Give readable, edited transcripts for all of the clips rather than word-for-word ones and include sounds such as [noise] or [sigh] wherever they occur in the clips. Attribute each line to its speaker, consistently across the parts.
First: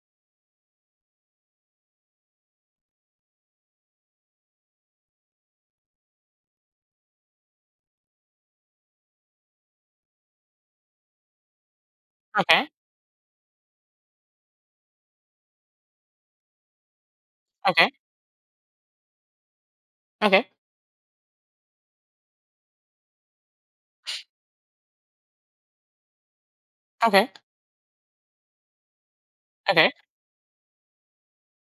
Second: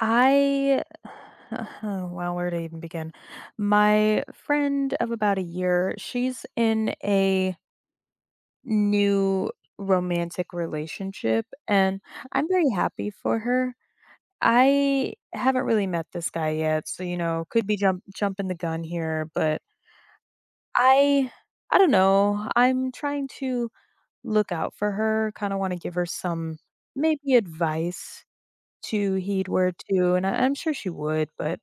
Speaker 1: I [sighs] oh, well, where to even begin? My friend of about a year, she's in a new romantic relationship, and I'm
Speaker 2: Okay,
Speaker 1: very happy for her. I haven't really met this guy yet, so could be
Speaker 2: okay,
Speaker 1: jumping the gun here, but
Speaker 2: okay,
Speaker 1: I I don't know. I'm trying to look out for her, kind of want to give her some
Speaker 2: okay,
Speaker 1: maybe advice to heed word
Speaker 2: okay.
Speaker 1: to, and I'm sure she would, but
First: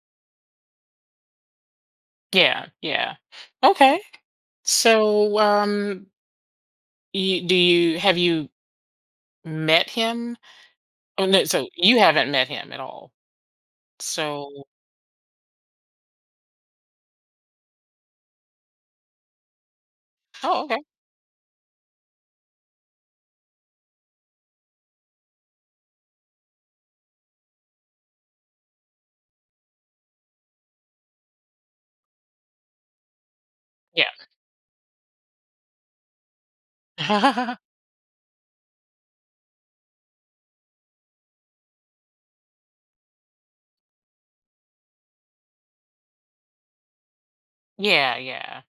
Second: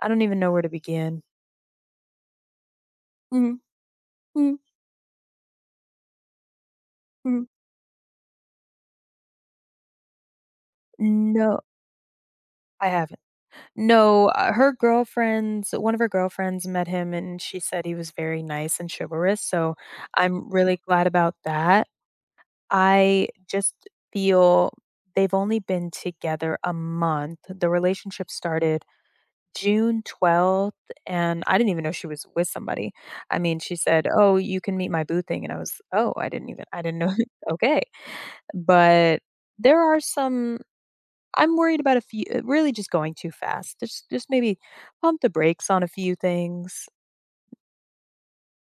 Speaker 1: I don't even know where to begin.
Speaker 2: Yeah, yeah.
Speaker 1: Mhm,
Speaker 2: Okay.
Speaker 1: mhm,
Speaker 2: So,
Speaker 1: mhm.
Speaker 2: you, do you have you met him? Oh no,
Speaker 1: No,
Speaker 2: so you haven't met him at
Speaker 1: I
Speaker 2: all.
Speaker 1: haven't. No,
Speaker 2: So,
Speaker 1: her girlfriends one of her girlfriends met him, and she said he was very nice and chivalrous, so I'm
Speaker 2: oh,
Speaker 1: really
Speaker 2: okay,
Speaker 1: glad about that. I just feel they've only been together a month. The relationship started June 12th, and I didn't even know she was with somebody. I mean, she
Speaker 2: yeah,
Speaker 1: said, "Oh, you can meet my boo thing," and I was, "Oh, I didn't know." [laughs]
Speaker 2: [laughs]
Speaker 1: Okay. But there are some I'm worried about a few really just going too fast. Just maybe pump the brakes on a few things.
Speaker 2: yeah, yeah.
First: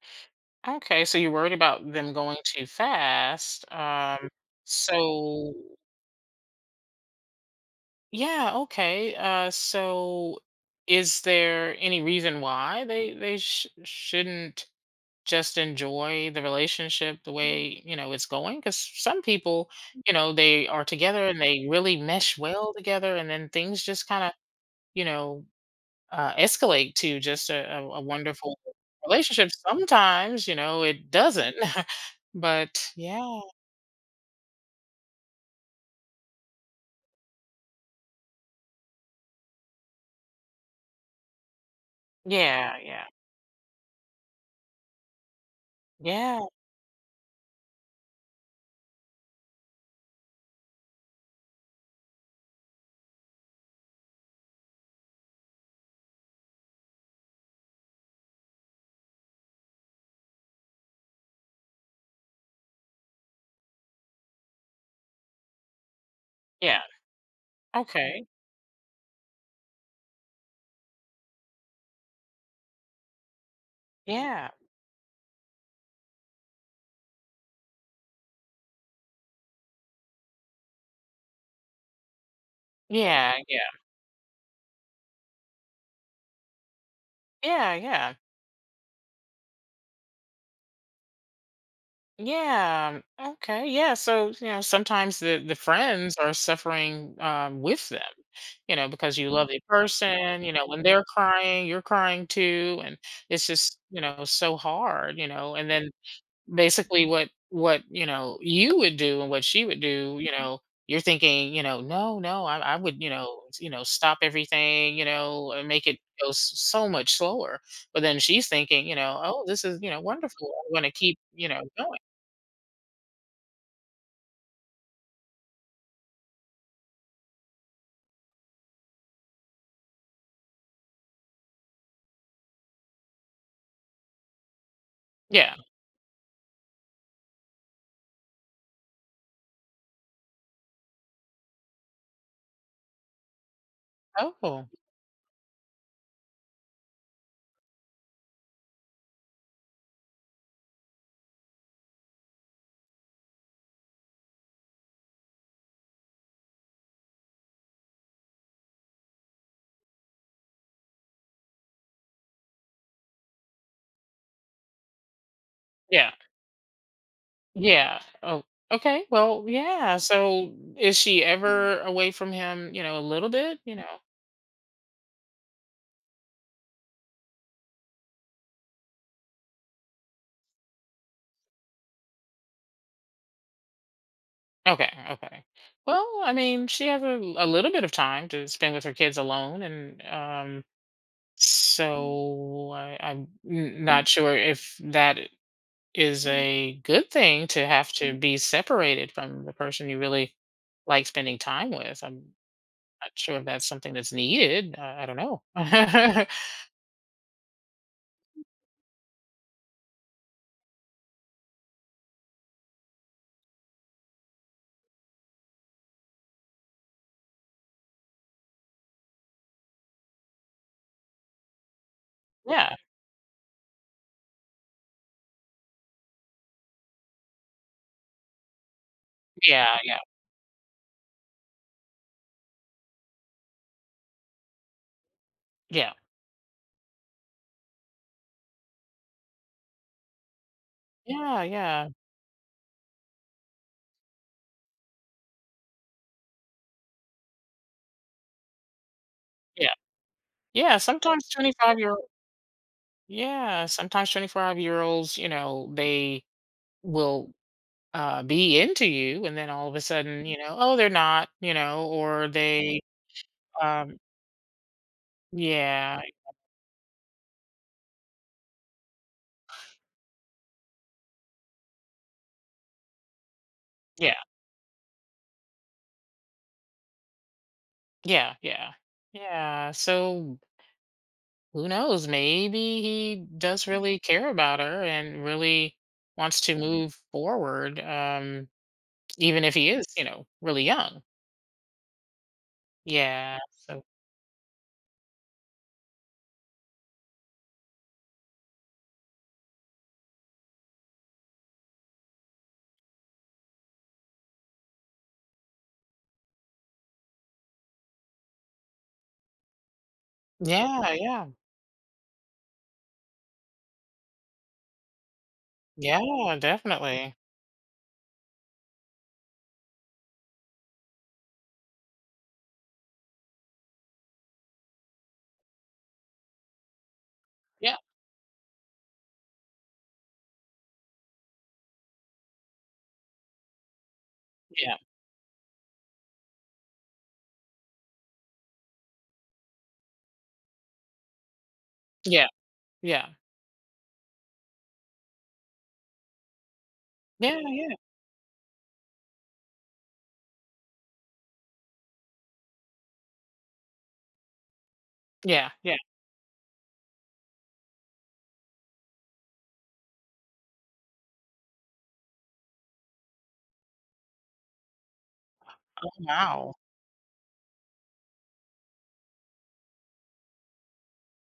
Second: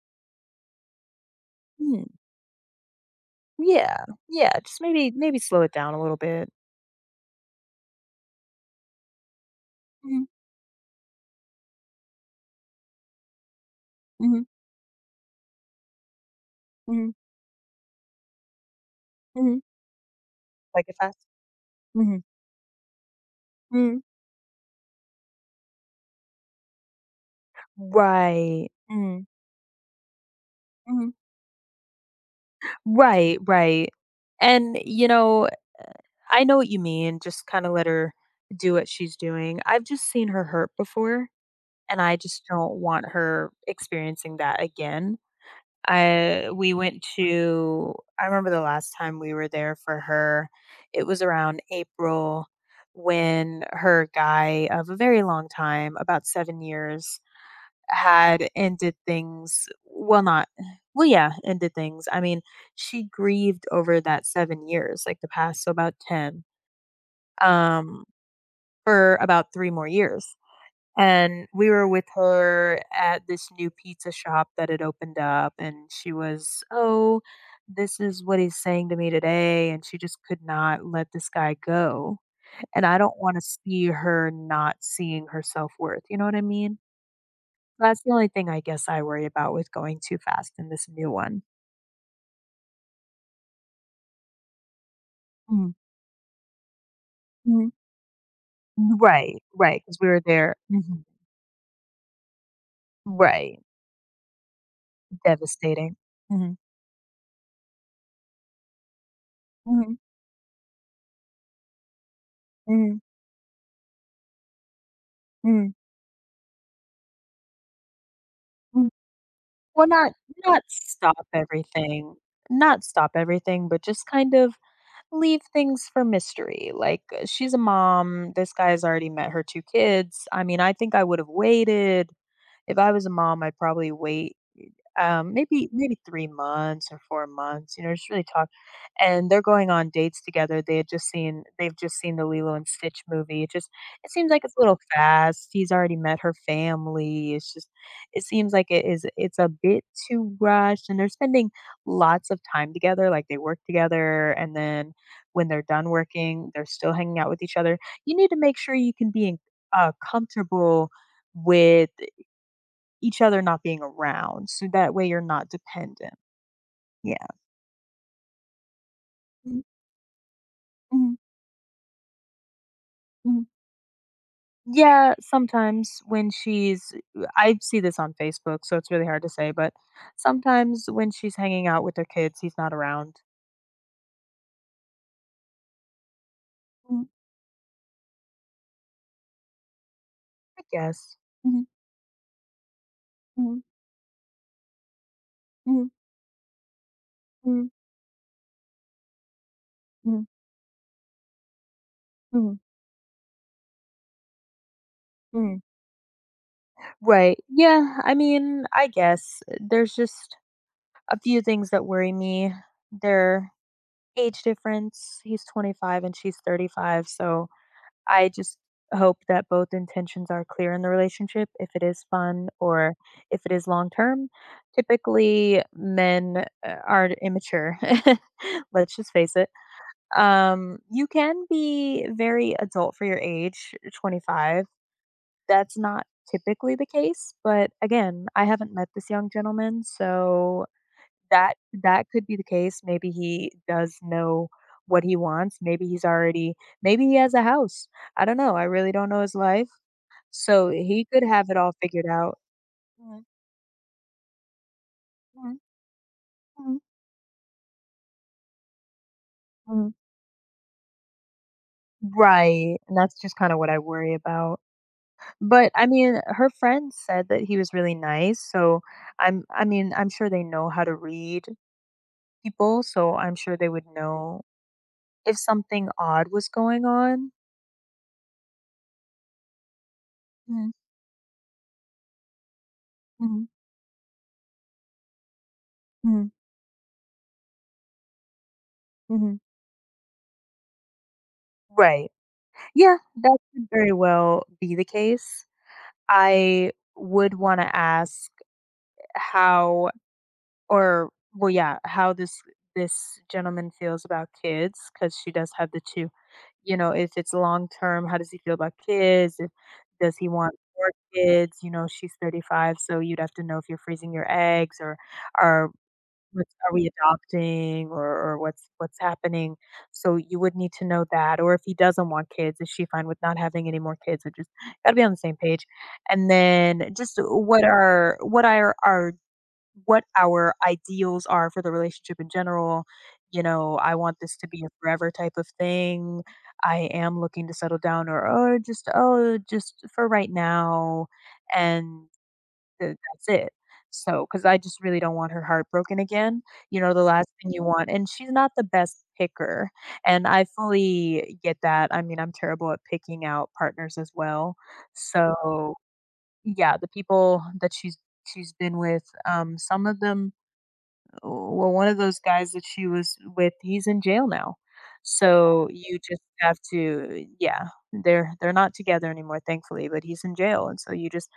Speaker 2: Okay, so you're worried about
Speaker 1: Mm,
Speaker 2: them going too fast.
Speaker 1: yeah, yeah, just maybe
Speaker 2: So
Speaker 1: slow it down a little bit.
Speaker 2: yeah, okay.
Speaker 1: Mhm,
Speaker 2: Is there any reason why they sh
Speaker 1: mhm,
Speaker 2: shouldn't just enjoy the
Speaker 1: mhm,
Speaker 2: relationship the way you know it's going? Because some
Speaker 1: mhm,
Speaker 2: people, mhm, you know, they
Speaker 1: like
Speaker 2: are
Speaker 1: it fast.
Speaker 2: together and they really
Speaker 1: Mhm,
Speaker 2: mesh well together, and then things
Speaker 1: mhm.
Speaker 2: just kind of, you know, escalate to just a wonderful
Speaker 1: Right. Mhm,
Speaker 2: relationship. Sometimes, you know,
Speaker 1: mhm.
Speaker 2: it doesn't. [laughs] But
Speaker 1: Right,
Speaker 2: yeah,
Speaker 1: right. And, I know what you mean, just kinda let her do what she's doing. I've just seen her hurt before, and I just don't
Speaker 2: yeah, yeah,
Speaker 1: want her experiencing that again.
Speaker 2: yeah,
Speaker 1: I We went to I remember the last time we were there for her, it was around April when her guy of a very long time, about 7 years, had ended things well, not well, yeah, ended things. I mean, she grieved over that 7 years, like, the past, so about 10.
Speaker 2: yeah,
Speaker 1: Um
Speaker 2: okay,
Speaker 1: for about 3 more years. And we were with her at this new pizza shop
Speaker 2: yeah,
Speaker 1: that had opened up, and she was, "Oh, this is what he's saying to me today," and she just could not let this guy go, and I don't
Speaker 2: yeah,
Speaker 1: wanna
Speaker 2: yeah,
Speaker 1: see her not seeing her self-worth, you know what I mean?
Speaker 2: yeah,
Speaker 1: That's the
Speaker 2: yeah.
Speaker 1: only thing I guess I worry about with going too fast in this new one.
Speaker 2: Yeah. Okay. Yeah. So, you know, sometimes the
Speaker 1: Mm,
Speaker 2: friends are suffering,
Speaker 1: mhm.
Speaker 2: with them, you know, because you
Speaker 1: Right,
Speaker 2: love the
Speaker 1: right. Because we were
Speaker 2: person. You
Speaker 1: there.
Speaker 2: know, when they're
Speaker 1: Mhm.
Speaker 2: crying, you're crying too, and it's
Speaker 1: Right.
Speaker 2: just, you know, so hard, you know. And then
Speaker 1: Devastating. Mhm.
Speaker 2: basically what, you know, you would do and what she would
Speaker 1: Mhm.
Speaker 2: do, you know, you're thinking, you know, no, no, I
Speaker 1: Mhm.
Speaker 2: would, you know, you know, stop everything, you know, and
Speaker 1: Mhm.
Speaker 2: make it go so much slower. But then she's thinking,
Speaker 1: Mhm.
Speaker 2: you know, oh, this is,
Speaker 1: Well,
Speaker 2: you know, wonderful.
Speaker 1: not
Speaker 2: I'm going to keep,
Speaker 1: stop
Speaker 2: you know, going.
Speaker 1: everything not stop everything, but just kind of leave things for mystery, like, she's a mom, this guy has already met her 2 kids, I mean, I think I would've waited. If I was a mom, I'd probably wait,
Speaker 2: Yeah.
Speaker 1: maybe 3 months or 4 months, you know, just really talk and they're going on dates together. They've just seen the Lilo and Stitch movie. It just it seems like it's a
Speaker 2: Oh.
Speaker 1: little fast. He's already met her family. It's just it seems like it's a bit too rushed and they're spending lots of time together. Like they work together and then when they're done working, they're still hanging out with each other. You need to make sure you can be in, comfortable with each other not being around so that way you're not
Speaker 2: Yeah.
Speaker 1: dependent. Yeah.
Speaker 2: Yeah. Oh, okay. Well, yeah. So is
Speaker 1: Mhm.
Speaker 2: she ever away from him, you know, a little
Speaker 1: Mhm.
Speaker 2: bit, you know?
Speaker 1: Yeah, sometimes when she's I see this on Facebook, so it's really hard to say, but sometimes when she's hanging out with her kids, he's not around.
Speaker 2: Okay. Okay. Well, I mean, she has
Speaker 1: Mhm.
Speaker 2: a little bit of time to spend with her kids alone. And
Speaker 1: I guess. Mhm,
Speaker 2: I, I'm
Speaker 1: mhm,
Speaker 2: n- not sure if that
Speaker 1: mhm,
Speaker 2: is a good thing, to
Speaker 1: mhm,
Speaker 2: have to be separated from the person you
Speaker 1: mhm,
Speaker 2: really like spending time with. I'm
Speaker 1: mhm,
Speaker 2: not sure if that's something that's needed. I don't know.
Speaker 1: mhm.
Speaker 2: [laughs]
Speaker 1: Right. Yeah, I mean, I guess there's just a few things that worry me. Their age difference. He's 25 and she's 35, so I just hope that both intentions are clear in the relationship if it is fun
Speaker 2: Yeah.
Speaker 1: or if it is long term. Typically, men are immature. [laughs] Let's just face it.
Speaker 2: Yeah, yeah,
Speaker 1: You can be very adult for your age, 25. That's
Speaker 2: yeah.
Speaker 1: not typically the case. But again, I haven't met this young gentleman. So
Speaker 2: Yeah,
Speaker 1: that
Speaker 2: yeah,
Speaker 1: that could be the case. Maybe he does know what he wants. Maybe he has a house. I don't know. I really don't know his
Speaker 2: yeah.
Speaker 1: life. So
Speaker 2: Yeah,
Speaker 1: he could
Speaker 2: sometimes
Speaker 1: have it all
Speaker 2: 25 year
Speaker 1: figured out. Mhm,
Speaker 2: yeah, sometimes 25-year-olds, you
Speaker 1: mhm,
Speaker 2: know, they
Speaker 1: mhm,
Speaker 2: will, be into you, and then all of a
Speaker 1: mhm.
Speaker 2: sudden, you know, oh, they're not, you know, or
Speaker 1: Right,
Speaker 2: they,
Speaker 1: and that's just kinda what I
Speaker 2: um
Speaker 1: worry about. But, I
Speaker 2: yeah,
Speaker 1: mean, her friend said that he was really nice, so I mean, I'm sure they know how to read people, so I'm sure they would
Speaker 2: yeah,
Speaker 1: know if something odd was going on.
Speaker 2: yeah, yeah. Yeah, so
Speaker 1: Mhm,
Speaker 2: who knows? Maybe he
Speaker 1: mhm,
Speaker 2: does really care about her and really
Speaker 1: mhm,
Speaker 2: wants to move forward,
Speaker 1: mhm.
Speaker 2: even if he is, you know, really young.
Speaker 1: Right. Yeah, that
Speaker 2: Yeah,
Speaker 1: could
Speaker 2: so
Speaker 1: very well be the case. I would want to ask how or, well, yeah, how this gentleman feels about kids cuz she does have the two. You know, if it's long term, how does he feel about kids? If, does he want more
Speaker 2: yeah, yeah.
Speaker 1: kids? You know, she's 35, so you'd have to know if you're freezing your eggs or are
Speaker 2: Yeah,
Speaker 1: What's, are we
Speaker 2: definitely.
Speaker 1: adopting or what's happening? So you would need to know that, or if he doesn't want kids, is she fine with not having any more kids? Or just gotta be on the same page. And then just
Speaker 2: Yeah,
Speaker 1: what are our what our ideals are for the relationship in general. You know, I want this to be a
Speaker 2: yeah,
Speaker 1: forever type of thing. I am looking to settle down or oh just for right now and
Speaker 2: yeah,
Speaker 1: Th
Speaker 2: yeah.
Speaker 1: that's it. So, cause I just really don't want her heartbroken again, you know, the last
Speaker 2: Yeah,
Speaker 1: thing you
Speaker 2: yeah,
Speaker 1: want and she's not the best picker, and I fully get that, I mean, I'm terrible at picking out partners as well.
Speaker 2: yeah,
Speaker 1: So,
Speaker 2: yeah.
Speaker 1: yeah, the people that she's been with, some of them well, one of those guys that she was with, he's in jail now. So
Speaker 2: Oh,
Speaker 1: you just
Speaker 2: wow.
Speaker 1: have to yeah, they're not together anymore thankfully, but he's in jail and so you just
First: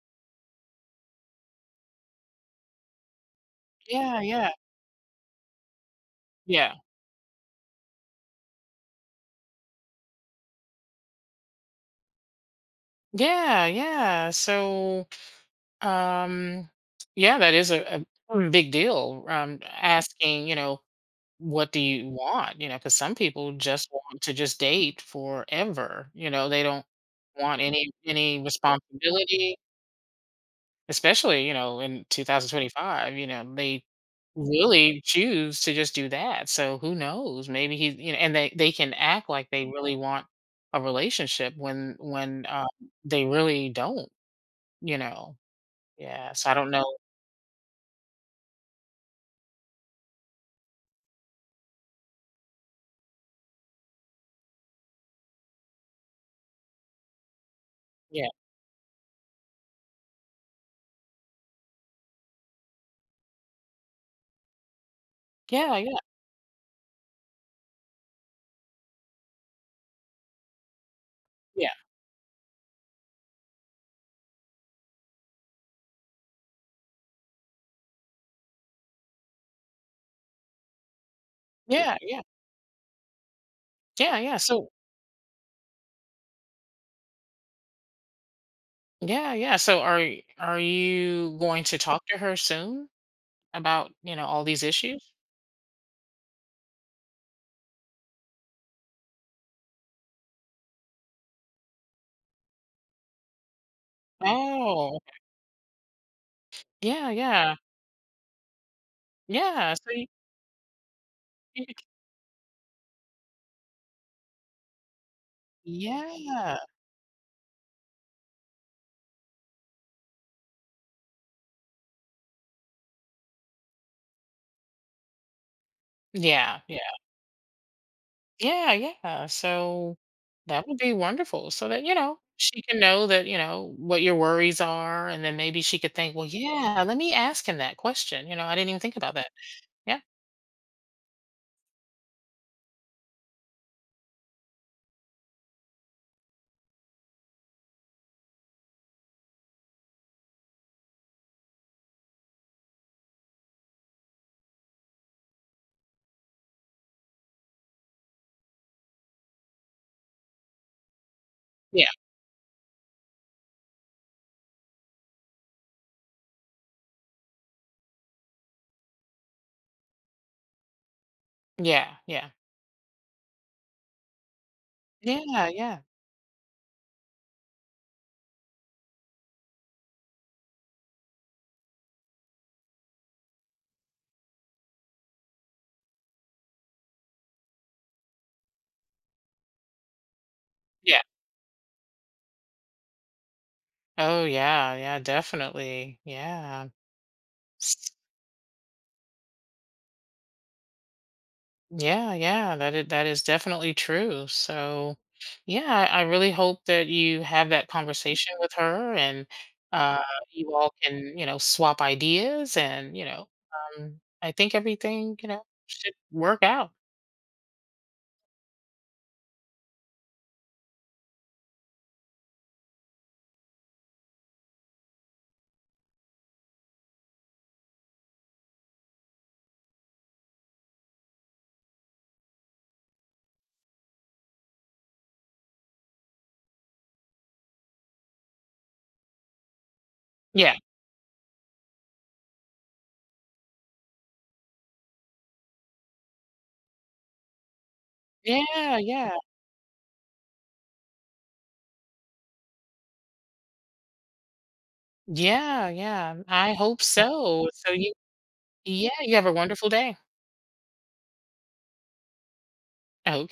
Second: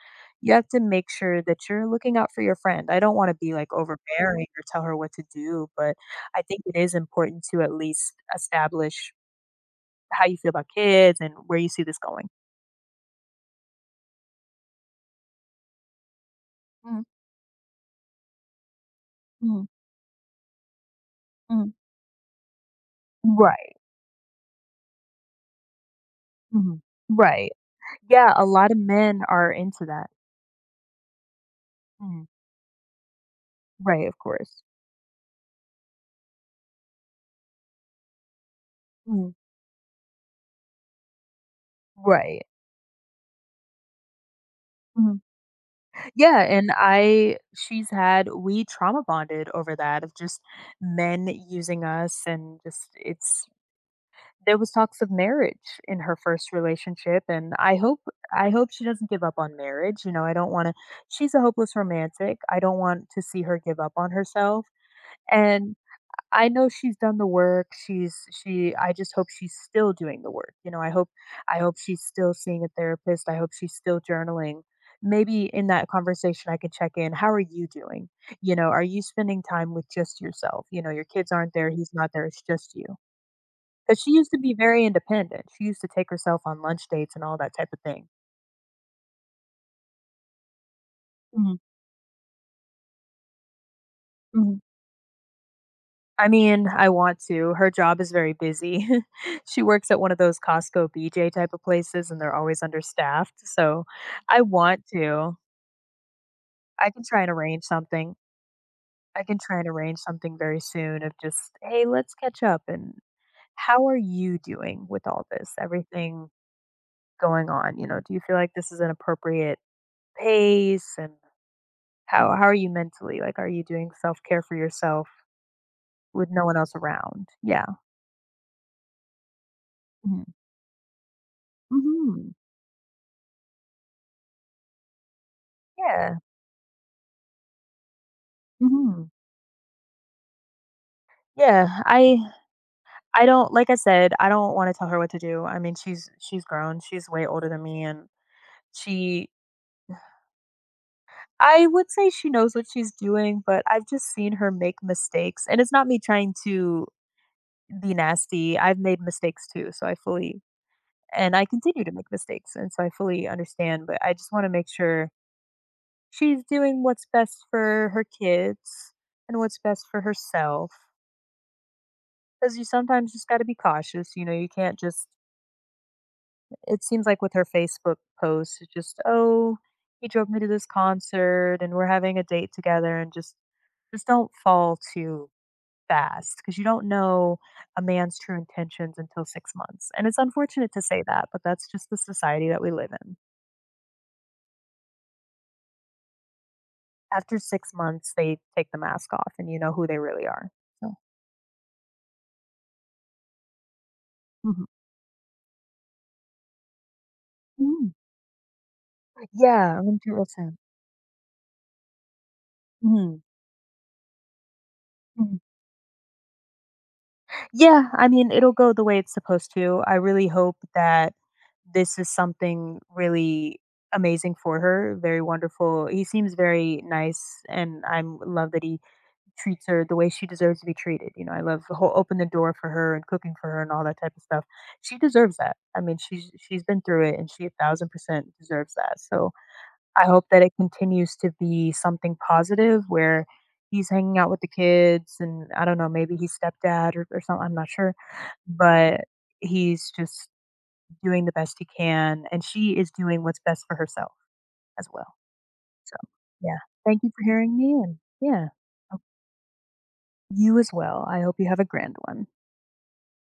Speaker 1: you have to make sure that you're looking out for your friend. I don't want to be like
Speaker 2: Yeah,
Speaker 1: overbearing
Speaker 2: yeah,
Speaker 1: or tell her what to do, but I think
Speaker 2: yeah.
Speaker 1: it is important to at least establish how you feel about kids and where you see this going.
Speaker 2: Yeah, yeah. So, um,
Speaker 1: Mm,
Speaker 2: yeah, that is a big deal.
Speaker 1: mhm,
Speaker 2: Asking, you know, what
Speaker 1: mhm.
Speaker 2: do you want? You know, because some people
Speaker 1: Right.
Speaker 2: just want to just date forever. You know, they
Speaker 1: Mhm.
Speaker 2: don't
Speaker 1: Right.
Speaker 2: want any
Speaker 1: Yeah,
Speaker 2: any
Speaker 1: a lot of men are
Speaker 2: responsibility.
Speaker 1: into that.
Speaker 2: Especially, you know, in
Speaker 1: Mhm.
Speaker 2: 2025, you know, they
Speaker 1: Right, of course.
Speaker 2: really choose to just do that, so who knows? Maybe he, you know, and they can act
Speaker 1: Mhm.
Speaker 2: like they really want a relationship when
Speaker 1: Right.
Speaker 2: they really don't, you
Speaker 1: Mhm.
Speaker 2: know? Yeah,
Speaker 1: Yeah,
Speaker 2: so I don't
Speaker 1: and
Speaker 2: know.
Speaker 1: I she's had we trauma bonded over that of just men using us and just it's there was talks of marriage in her first relationship and
Speaker 2: Yeah.
Speaker 1: I hope she doesn't give up on marriage. You know, I don't want to she's a hopeless romantic. I don't want to see her give up on herself. And
Speaker 2: Yeah, yeah,
Speaker 1: I know she's done the work. She's she I just hope she's still doing the work. You know, I
Speaker 2: yeah.
Speaker 1: hope she's still seeing a therapist. I hope she's still journaling. Maybe in that conversation I could check in, how are you doing? You know, are you spending time with just yourself? You know, your kids aren't there, he's
Speaker 2: Yeah,
Speaker 1: not
Speaker 2: yeah.
Speaker 1: there, it's just you. Cuz she
Speaker 2: Yeah,
Speaker 1: used
Speaker 2: yeah,
Speaker 1: to be
Speaker 2: so
Speaker 1: very independent. She used to take herself on lunch dates and all that type of thing.
Speaker 2: yeah, yeah, so are you
Speaker 1: Mhm,
Speaker 2: going to talk to her soon about, you know, all
Speaker 1: mhm.
Speaker 2: these issues?
Speaker 1: I mean, I want to. Her job is very busy. [laughs] She works at one of those Costco BJ type of places, and they're always understaffed, so I want
Speaker 2: Oh,
Speaker 1: to. I can
Speaker 2: yeah,
Speaker 1: try and
Speaker 2: yeah.
Speaker 1: arrange something. I can try and
Speaker 2: Yeah, so
Speaker 1: arrange
Speaker 2: you
Speaker 1: something very soon of just,
Speaker 2: you
Speaker 1: "Hey, let's catch up," and how are you doing with all this? Everything
Speaker 2: Yeah.
Speaker 1: going on, you know, do you feel like this is an appropriate pace, and how are you mentally? Like, are you doing self-care for yourself with no one
Speaker 2: Yeah,
Speaker 1: else
Speaker 2: yeah.
Speaker 1: around? Yeah.
Speaker 2: Yeah, yeah. So
Speaker 1: Mhm.
Speaker 2: that would be wonderful, so that, you know,
Speaker 1: Mhm.
Speaker 2: she can know, that, you know, what your worries are. And then maybe she could think,
Speaker 1: Yeah.
Speaker 2: well, yeah, let me ask him that question. You know, I didn't even think
Speaker 1: Mhm.
Speaker 2: about that. Yeah.
Speaker 1: Yeah, I don't like I said, I don't wanna tell her what to do. I mean, she's grown, she's way older than me, and she I would say she knows what she's doing, but I've just seen her make mistakes, and it's not me trying to be nasty. I've made mistakes too, so I fully and I continue
Speaker 2: Yeah.
Speaker 1: to make mistakes, and so I fully understand, but I just wanna make sure she's doing what's best for her kids and what's best for herself.
Speaker 2: Yeah. Yeah.
Speaker 1: Because you sometimes just gotta be cautious, you know, you can't just
Speaker 2: Yeah. Yeah.
Speaker 1: It seems like with her Facebook posts, it's just, "Oh, he drove me to this concert and we're having a date together," and just don't fall too fast because you don't know a man's true intentions until 6 months. And it's unfortunate to
Speaker 2: Yeah.
Speaker 1: say that, but that's just the society that we live in.
Speaker 2: Oh, yeah. Yeah. Definitely. Yeah.
Speaker 1: After 6 months, they take the mask off and you know who they really are. So,
Speaker 2: Yeah, yeah, that is definitely true.
Speaker 1: mhm.
Speaker 2: So, yeah, I really hope that you have that
Speaker 1: Mhm.
Speaker 2: conversation with her. And
Speaker 1: Yeah, I
Speaker 2: uh,
Speaker 1: wouldn't do it real
Speaker 2: you
Speaker 1: soon.
Speaker 2: all can, you know, swap ideas. And, you
Speaker 1: Mhm.
Speaker 2: know, I think everything, you
Speaker 1: Mhm.
Speaker 2: know, should work out.
Speaker 1: Yeah, I mean, it'll go the way it's supposed to. I really hope that this is something really amazing for her, very wonderful. He seems very nice, and I am love that he treats her the way she deserves to be treated. You know, I love the whole open the door for her and cooking for her and all that type of stuff. She deserves that. I mean, she's been through it, and she 1,000% deserves that. So I hope that it
Speaker 2: Yeah.
Speaker 1: continues to be something positive where he's hanging out with the kids and I don't know, maybe he's stepdad or something. I'm not sure
Speaker 2: Yeah,
Speaker 1: but
Speaker 2: yeah.
Speaker 1: he's just doing the best he can, and she is doing what's best for herself as well.
Speaker 2: Yeah,
Speaker 1: So,
Speaker 2: yeah. I
Speaker 1: yeah.
Speaker 2: hope
Speaker 1: Thank you for
Speaker 2: so.
Speaker 1: hearing
Speaker 2: So
Speaker 1: me,
Speaker 2: you,
Speaker 1: and yeah.
Speaker 2: yeah,
Speaker 1: Hope
Speaker 2: you have a wonderful day.
Speaker 1: you as well. I hope you have a grand one.
Speaker 2: Okay.